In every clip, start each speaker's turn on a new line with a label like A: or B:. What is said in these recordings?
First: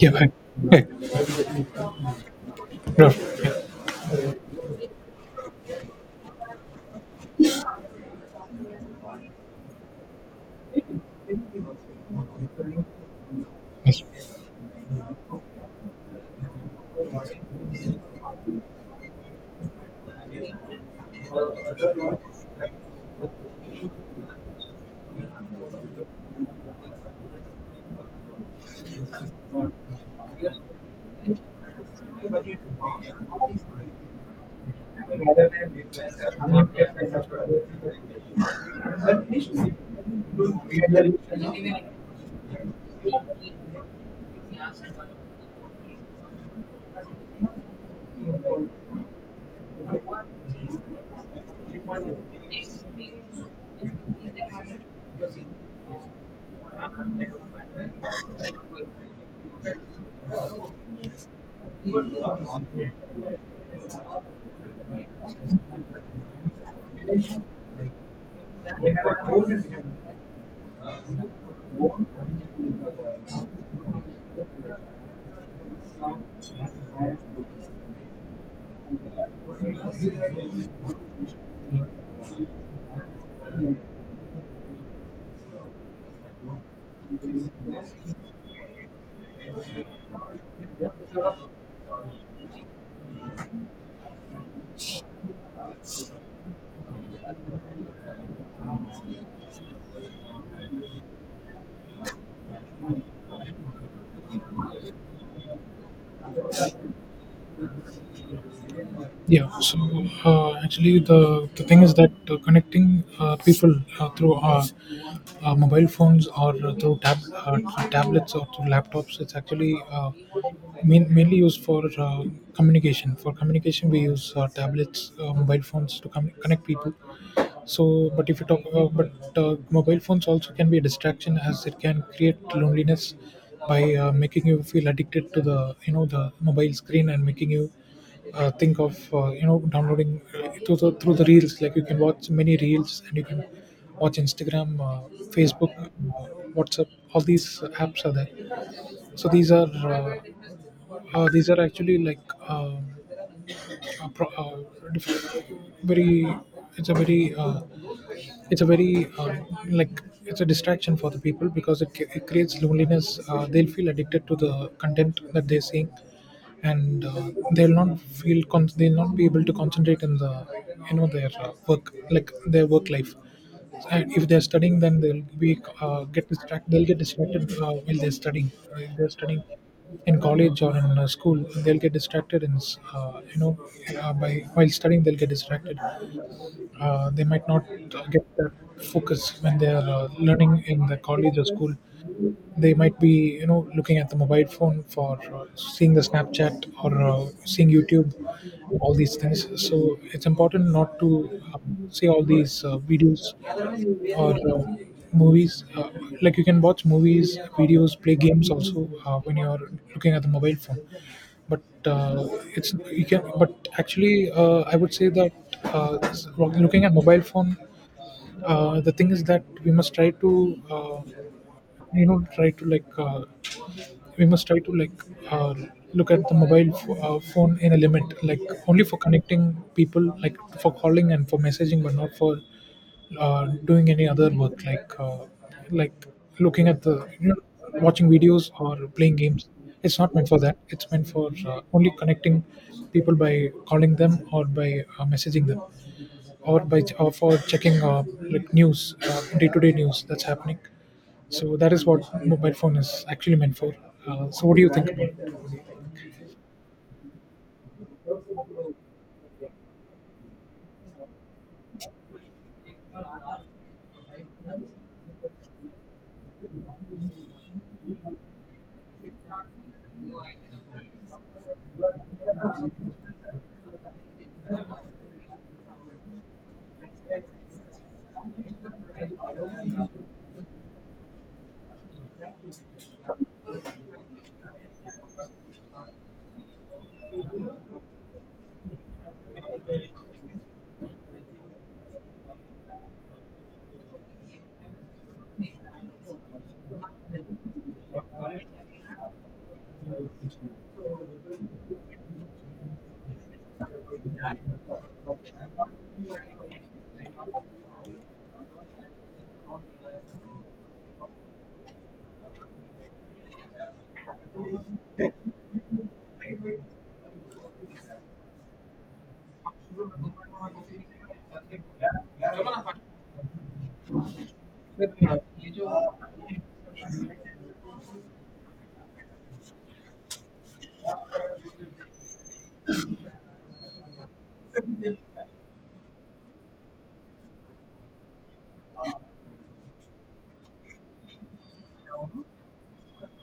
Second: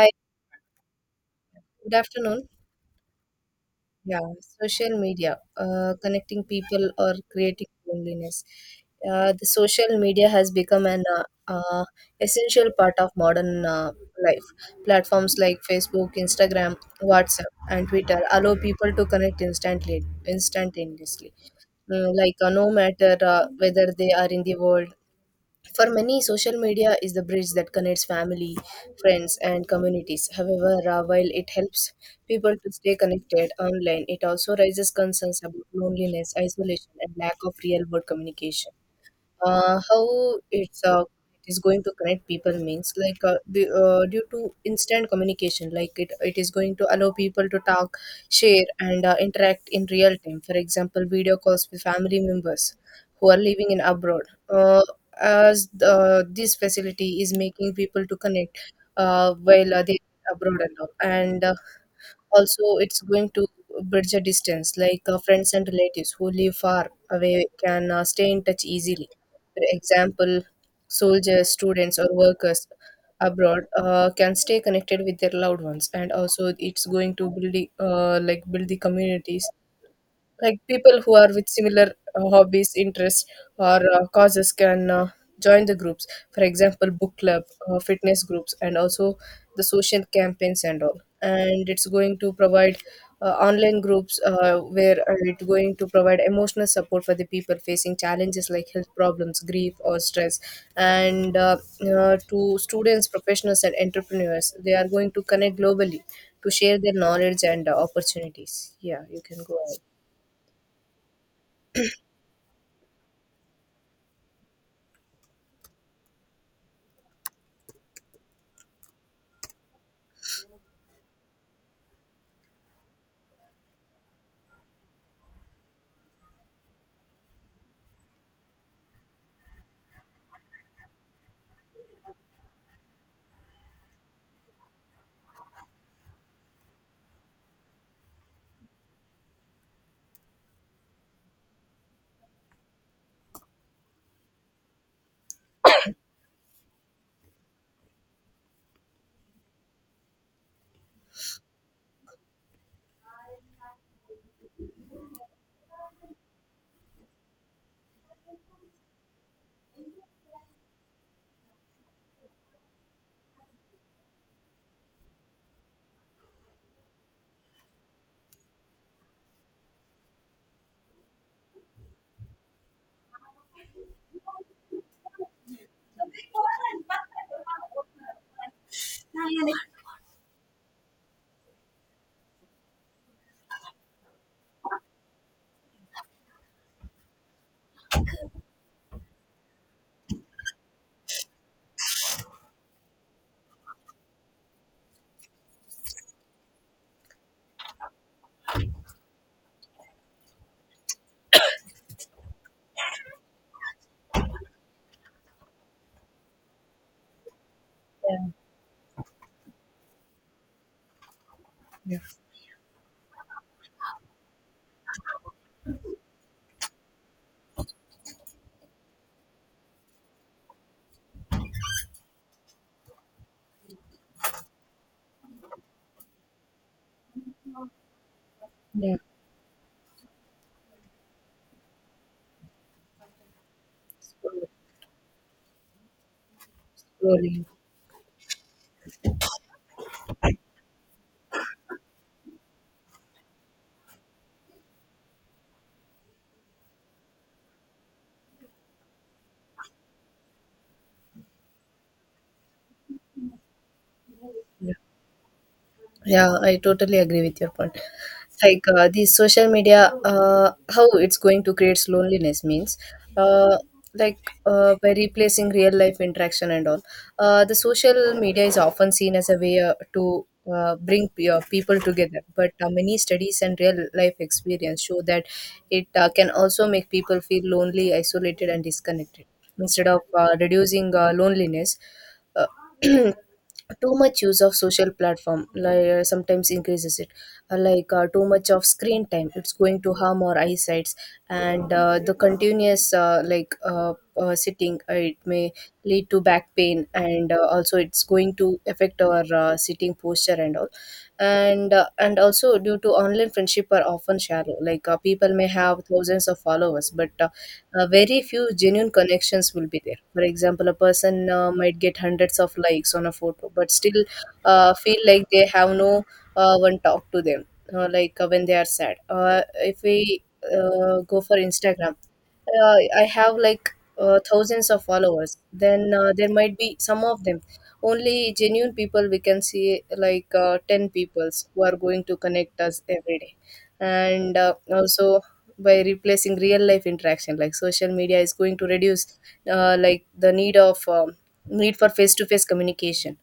A: Yeah, hi. Hey,
B: good afternoon. Yeah, social media, connecting people or creating loneliness. The social media has become an essential part of modern life. Platforms like Facebook, Instagram, WhatsApp, and Twitter allow people to connect instantly, instantaneously. Like, no matter whether they are in the world. For many, social media is the bridge that connects family, friends, and communities. However, while it helps people to stay connected online, it also raises concerns about loneliness, isolation, and lack of real world communication. How it's It is going to connect people, means, like, due to instant communication, like, it is going to allow people to talk, share, and interact in real time. For example, video calls with family members who are living in abroad. uh, as this facility is making people to connect, while they abroad and all, and also, it's going to bridge a distance, like friends and relatives who live far away can stay in touch
A: no,
B: easily. For
A: yeah,
B: example, soldiers, students, or workers abroad can stay connected with their loved ones, and also it's
A: yes.
B: going to build the communities, like people who are with similar hobbies, interests, or causes can join the groups, for example, book club, fitness groups, and also the social campaigns and all, and it's going to provide online groups where it's going to provide emotional support for the people facing challenges like health problems, grief, or stress, and to students, professionals, and entrepreneurs, they are going to connect globally to share their knowledge and opportunities. Yeah, you can go
A: Yeah, so
B: ahead.
A: actually, the thing is that connecting people through mobile phones or through tablets or through laptops, it's actually mainly used for communication. For communication, we use tablets, mobile phones to connect people. So, but if you talk about, but mobile phones also can be a distraction as it can create loneliness by making you feel addicted to the, you know, the mobile screen and making you think of, you know, downloading through the reels. Like, you can watch many reels and you can watch Instagram, Facebook, WhatsApp, all these apps are there. So uh, these are actually like, um, uh, pro- uh, diff- very, it's a very, it's a very, like, it's a distraction for the people because it creates loneliness. Uh, they'll feel addicted to the content that they're seeing, and they'll not they'll not be able to concentrate in the, you know, their work, like their work life. And if they're studying, then they'll be get distracted. They'll get distracted while they're studying. If they're studying in college or in school, they'll get distracted, and you know, by while studying, they'll get distracted. Uh, they might not get that focus when they are learning in the college or school. They might be, you know, looking at the mobile phone for seeing the Snapchat or seeing YouTube, all these things. So it's important not to see all these videos or movies. Like, you can watch movies, videos, play
B: Yeah,
A: games also when you are looking at the mobile phone, but
B: yeah,
A: uh, it's, you can, but actually, I would say that looking at mobile phone, the thing is that we must try to, uh, you know, try to like, we must try to like, uh, look at the phone in a limit, like only
B: yeah.
A: for connecting people, like for calling and for messaging, but not for doing any other
B: Scrolling,
A: work, like looking at the, you know,
B: scrolling.
A: watching videos or playing games. It's not meant for that. It's meant for only connecting people by calling them or by messaging them, or by, or for checking like news, day-to-day news that's happening. So that is what mobile phone is actually meant for. So what do you
B: Yeah.
A: think
B: Yeah, I totally agree with your point. Like, the social media, how it's going to create loneliness, means, uh, like, by replacing real life interaction and all. The social media is often seen as a way to bring people together, but many studies and real life experience show that it can also make people feel lonely, isolated, and disconnected. Instead of reducing loneliness. Uh, Too much use of social platform, like, sometimes increases it. Like, too much of screen time, it's going to harm our eyesights, and the continuous, sitting, it may lead to back pain, and also it's going to affect our sitting posture and all. And also, due to online friendship are often shallow, like people may have thousands of followers, but very few genuine connections will be there. For example, a person might get hundreds of likes on a photo, but still feel like they have no one talk to them, like when they are sad. If we go for Instagram, I have, like, thousands of followers, then there might be some of them. Only genuine people we can see, like, 10 peoples who are going to connect us every day. And also, by replacing real life interaction, like social media is going to reduce, like the need of, need for face to face communication.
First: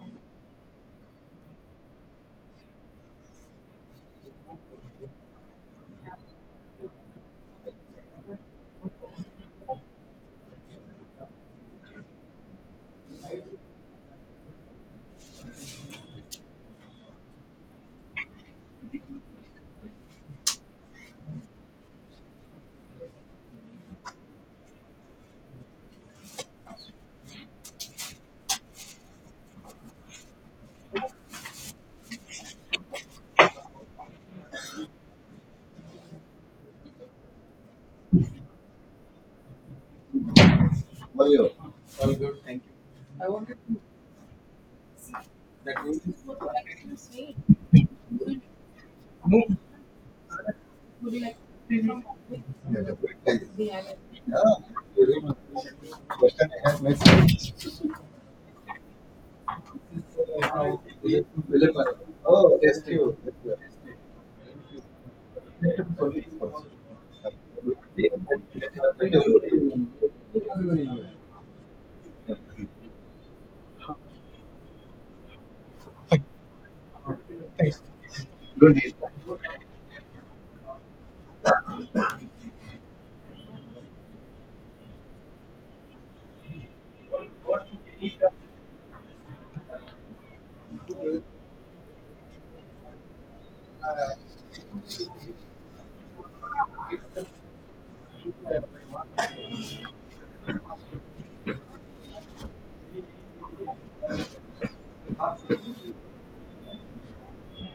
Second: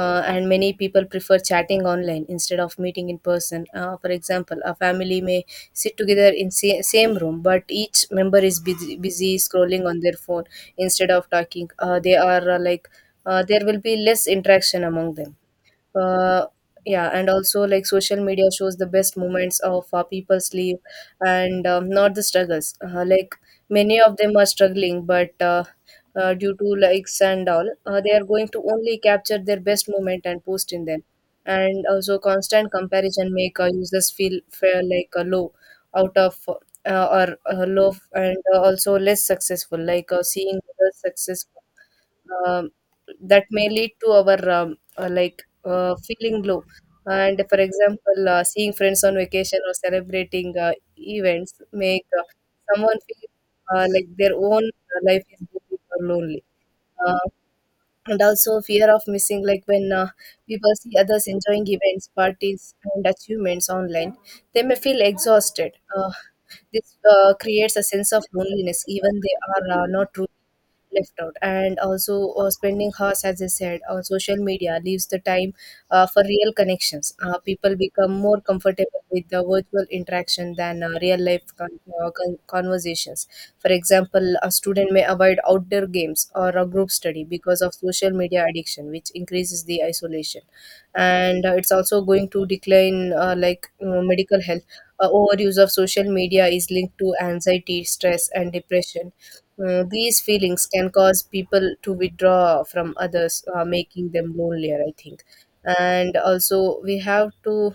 B: And many people prefer chatting online instead of meeting in person, for example, a family may sit together in same room, but each member is busy scrolling on their phone instead of talking. They are, there will be less interaction among them. uh, yeah, and also, like, social media shows the best moments of people's life, and not the struggles, like many of them are struggling, but due to likes and all, they are going to only capture their best moment and post in them. And also, constant comparison make users feel like, low out of, or low, and also less successful, like seeing others
A: about
B: successful, um, that may lead to our, feeling low. And, for example, seeing friends on vacation or celebrating events make someone feel like their own life is boring or lonely. Uh, and also, fear of missing, like when people see others enjoying events, parties, and
A: it?
B: achievements online, they may feel exhausted.
A: Hi,
B: This creates a sense of loneliness, even they are not truly left out. And also, spending hours, as I said, on social media leaves the time for real connections. People
A: thanks.
B: become more comfortable with the virtual interaction than real life conversations. For example, a student may avoid outdoor games or a group study because of social media addiction, which increases the isolation. And it's also going to decline, medical health. Overuse of social media is linked to anxiety, stress, and depression. These feelings can cause people to withdraw from others, making them lonelier, I think. And also, we have to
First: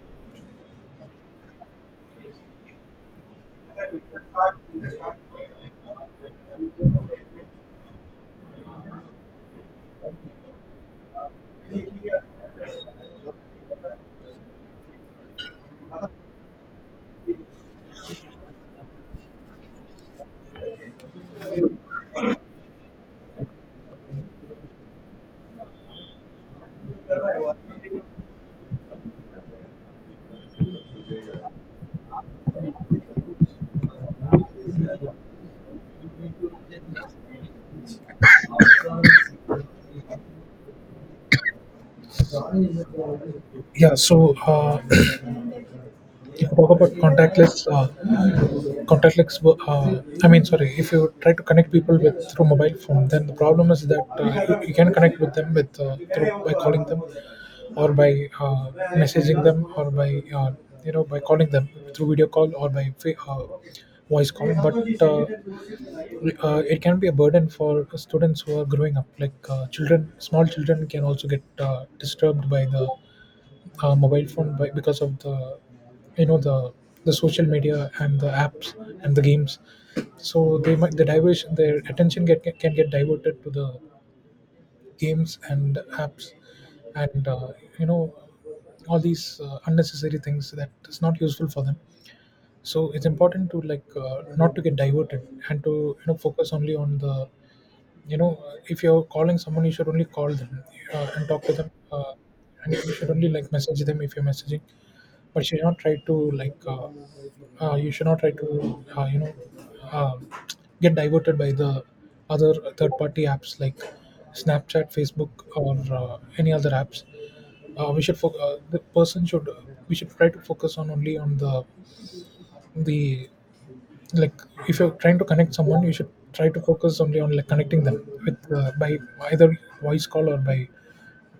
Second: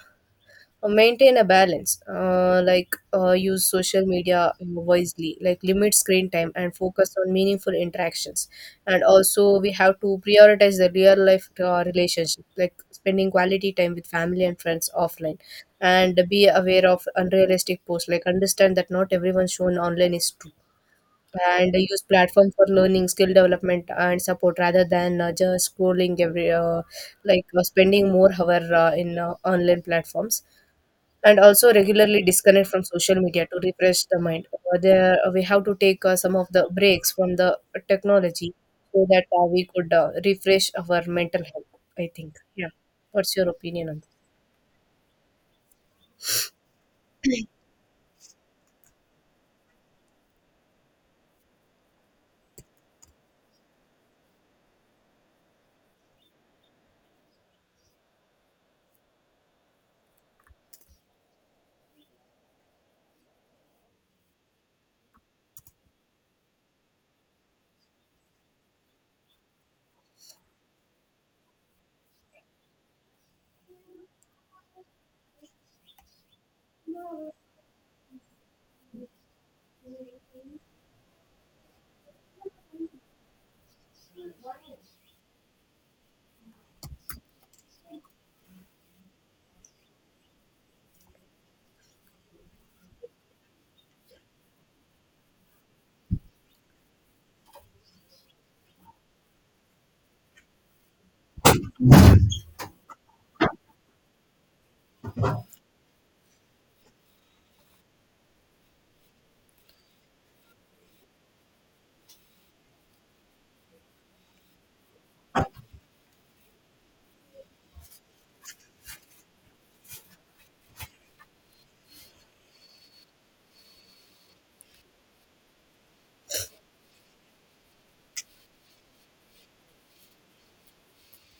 B: maintain a balance, use social media wisely, like limit screen time and focus on meaningful interactions, and also we have to prioritize the real life relationship, like spending quality time with family and friends offline, and be aware of unrealistic posts, like understand that not everyone shown online is true, and use platform for learning, skill development, and support rather than just scrolling every, spending more hour in online platforms, and also regularly disconnect from social media to refresh the mind. Over there, we have to take some of the breaks from the technology so that we could refresh our mental health. I think. Yeah. What's your opinion
A: Yeah,
B: on this?
A: so if you talk about contactless, I mean, sorry, if you try to connect people with through mobile phone, then the problem is that you can connect with them with through, by calling them, or by messaging them, or by uh, you know, by calling them through video call or by voice call. But it can be a burden for students who are growing up, like children, small children can also get disturbed by the mobile phone by, because of the, you know, the social media and the apps and the games. So they might, the diversion, their attention get, can get diverted to the games and apps, and you know, all these unnecessary things that is not useful for them. So it's important to like, not to get diverted and to, you know, focus only on the, you know, if you're calling someone, you should only call them and talk to them, and you should only like message them if you're messaging. But you should not try to like, you should not try to you know, uh, get diverted by the other third party apps like Snapchat, Facebook, or any other apps. Uh, we should the person should, we should try to focus on only on the, like, if you're trying to connect someone, you should try to focus only on like connecting them with, by either voice call or by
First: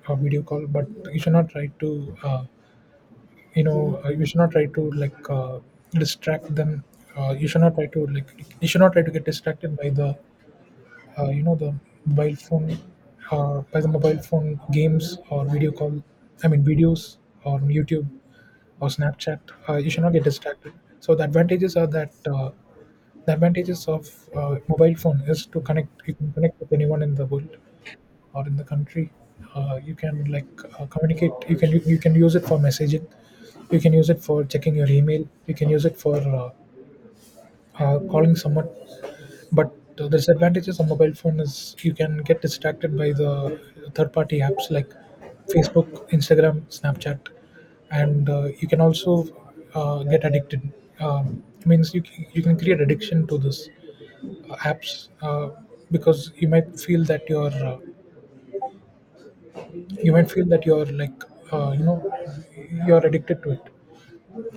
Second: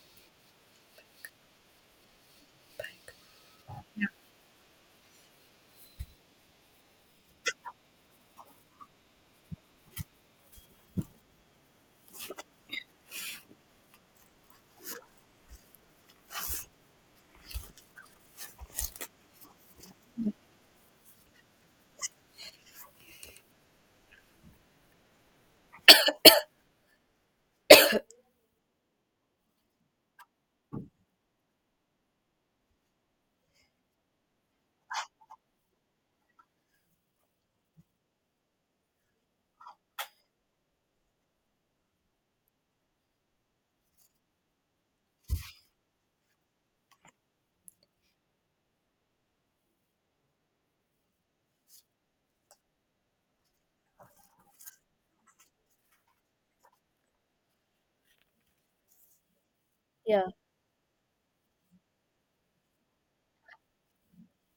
A: video call. But you should not try to you know, you should not try to like, distract them. Uh, you should not try to like, you should not try to get distracted by the, you know, the mobile phone, by the mobile phone games or video call, I mean videos, or YouTube, or Snapchat. Uh, you should not get distracted. So the advantages are that the advantages of mobile phone is to connect. You can connect with anyone in the world or in the country. Uh, you can like, communicate, you can, you can use it for messaging, you can use it for checking your email, you can use it for calling someone. But the disadvantages of mobile phone is you can get distracted by the third-party apps like Facebook, Instagram, Snapchat, and you can also get addicted. Means you you can create addiction to this apps, because you might feel that you're, you might
B: Yeah.
A: feel that you're like, you know, you're addicted to it.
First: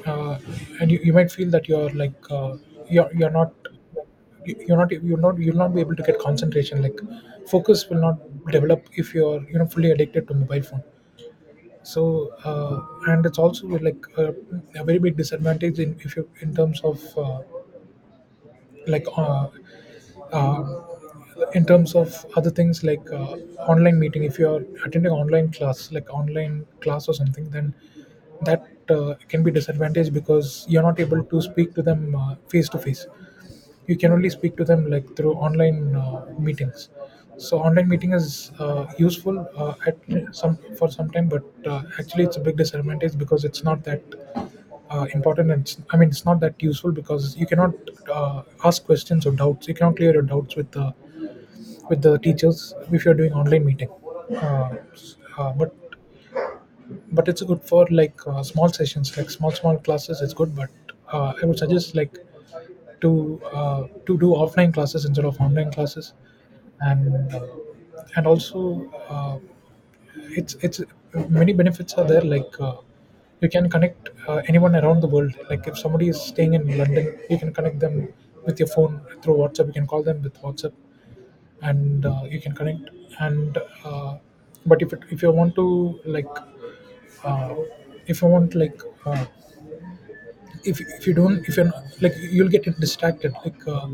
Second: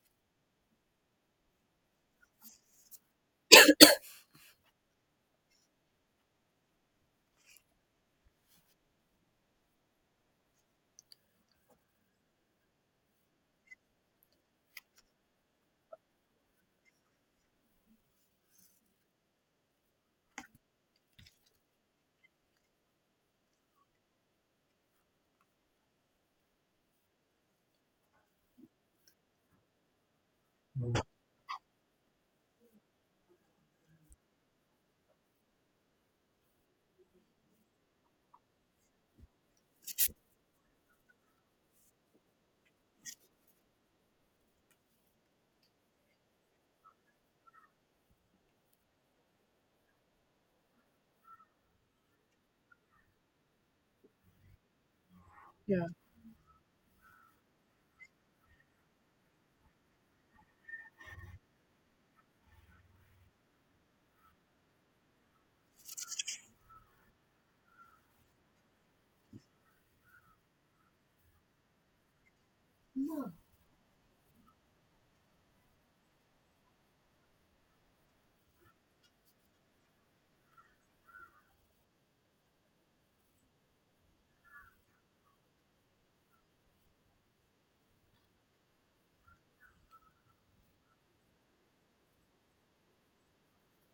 A: Uh, and you might feel that you're like, you're not you- you're not you'll not be able to get concentration, like focus will not develop if you're, you know, fully addicted to mobile phone. So and it's also like a very big disadvantage in, if you, in terms of, like uh, in terms of other things, like online meeting, if you're attending online class, like online class or something, then that can be disadvantage because you're not able to speak to them face to face. You can only speak to them like through online meetings. So online meeting is useful at some, for some time, but actually, it's a big disadvantage because it's not that important, and it's, I mean, it's not that useful because you cannot ask questions or doubts. You cannot clear your doubts with the, with the teachers if you're doing online meeting. uh, s- uh, but
B: Yeah.
A: but it's good for like small sessions, like small classes, it's good. But I would suggest like to do offline classes instead of online classes. And and also uh, it's many benefits are there, like you can connect anyone around the world. Like if somebody is staying in London, you can connect them with your phone through WhatsApp. You can call them with WhatsApp, and you can connect, and uh, but if, it, if you want to like, uh, if you want like, if you don't, if you're not, like, you'll get distracted, like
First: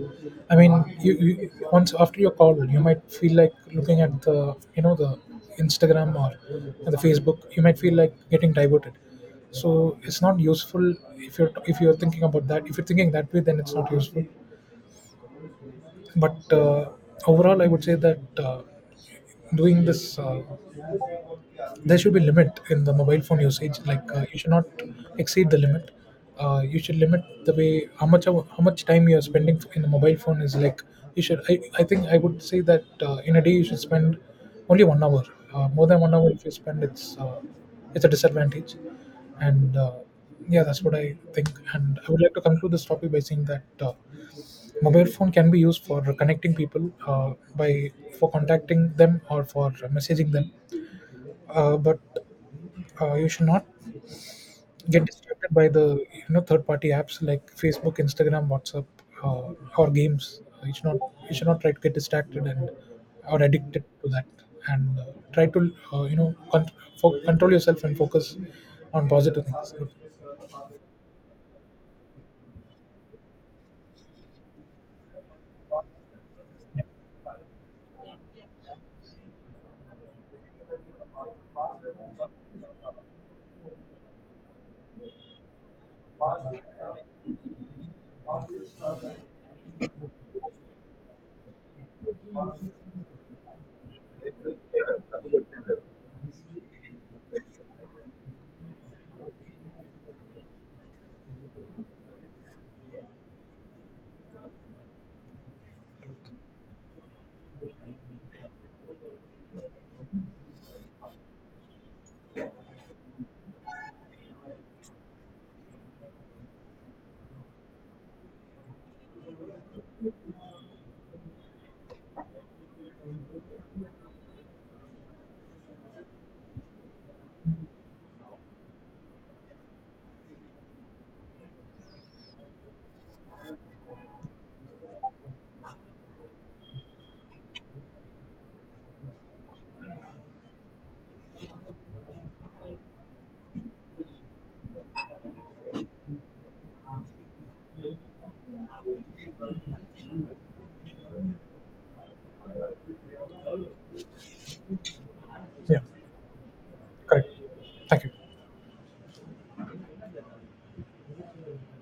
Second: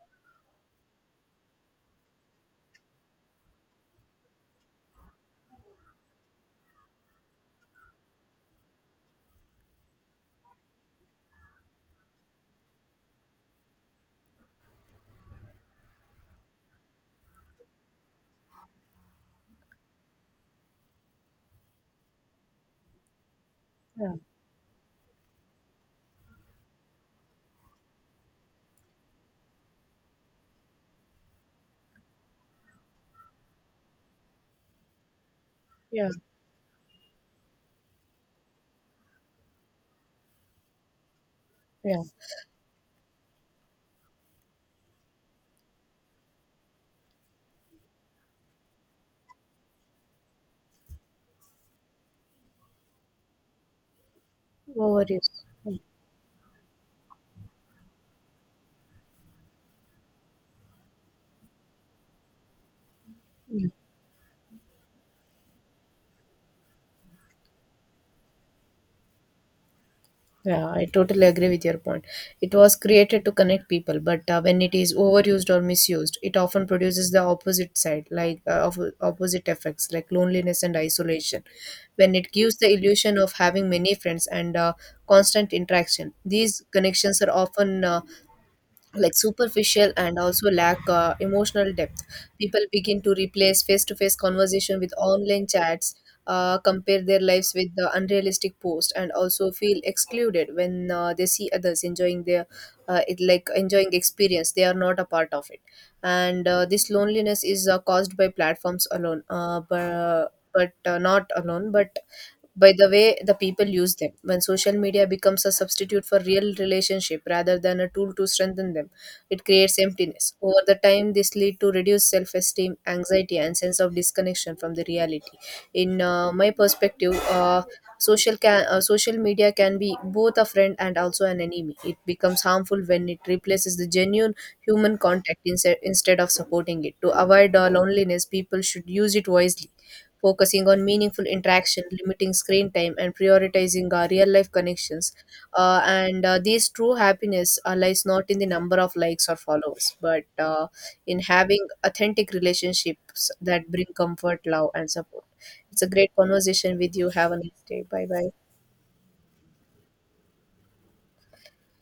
A: I mean, you, once after your call, you might feel like looking at the, you know, the Instagram or the Facebook. You might feel like getting diverted. So it's not useful if you're, if you're thinking about that, if you're thinking that way, then it's not useful. But overall, I would say that doing this, there should be limit in the mobile phone usage. Like
B: Yeah.
A: you should not exceed the limit. Uh, you should limit the way how much of, how much time you are spending in the mobile phone. Is, like, you should, I think I would say that in a day you should spend only 1 hour. Uh, more than
B: Yeah.
A: 1 hour if you spend, it's a disadvantage. And yeah, that's what I think, and
B: Yeah.
A: I would like to conclude this topic by saying that mobile phone can be used for connecting people by, for contacting them or for messaging them, but you should not get
B: Over is.
A: distracted by the, you know, third party apps like Facebook, Instagram, WhatsApp, uh, or games. You should not, you should not try to get distracted and or addicted to that. And try to you know, control yourself and focus on positive things.
B: Yeah, I totally agree with your point. It was created to connect people, but when it is overused or misused, it often produces the opposite side, like, of opposite effects, like loneliness and isolation. When it gives the illusion of having many friends and constant interaction, these connections are often, like, superficial and also lack emotional depth. People begin to replace face-to-face conversation with online chats, compare their lives with the unrealistic post, and also feel excluded when they see others enjoying their, it, like enjoying experience they are not a part of it. And this loneliness is caused by platforms alone, but not alone but by the way the people use them. When social media becomes a substitute for real relationship rather than a tool to strengthen them, it creates emptiness. Over the time, this lead to reduced self-esteem, anxiety, and sense of disconnection from the reality. In my perspective, social media can be both a friend and also an enemy. It becomes harmful when it replaces the genuine human contact instead of supporting it. To avoid loneliness, people should use it wisely, focusing on meaningful interaction, limiting screen time, and prioritizing our real life connections. And this true happiness lies not in the number of likes or followers, but in having authentic relationships that bring comfort, love, and support.
A: Yeah,
B: It's a great conversation with you.
A: correct,
B: Have a nice day.
A: thank
B: Bye
A: you.
B: bye.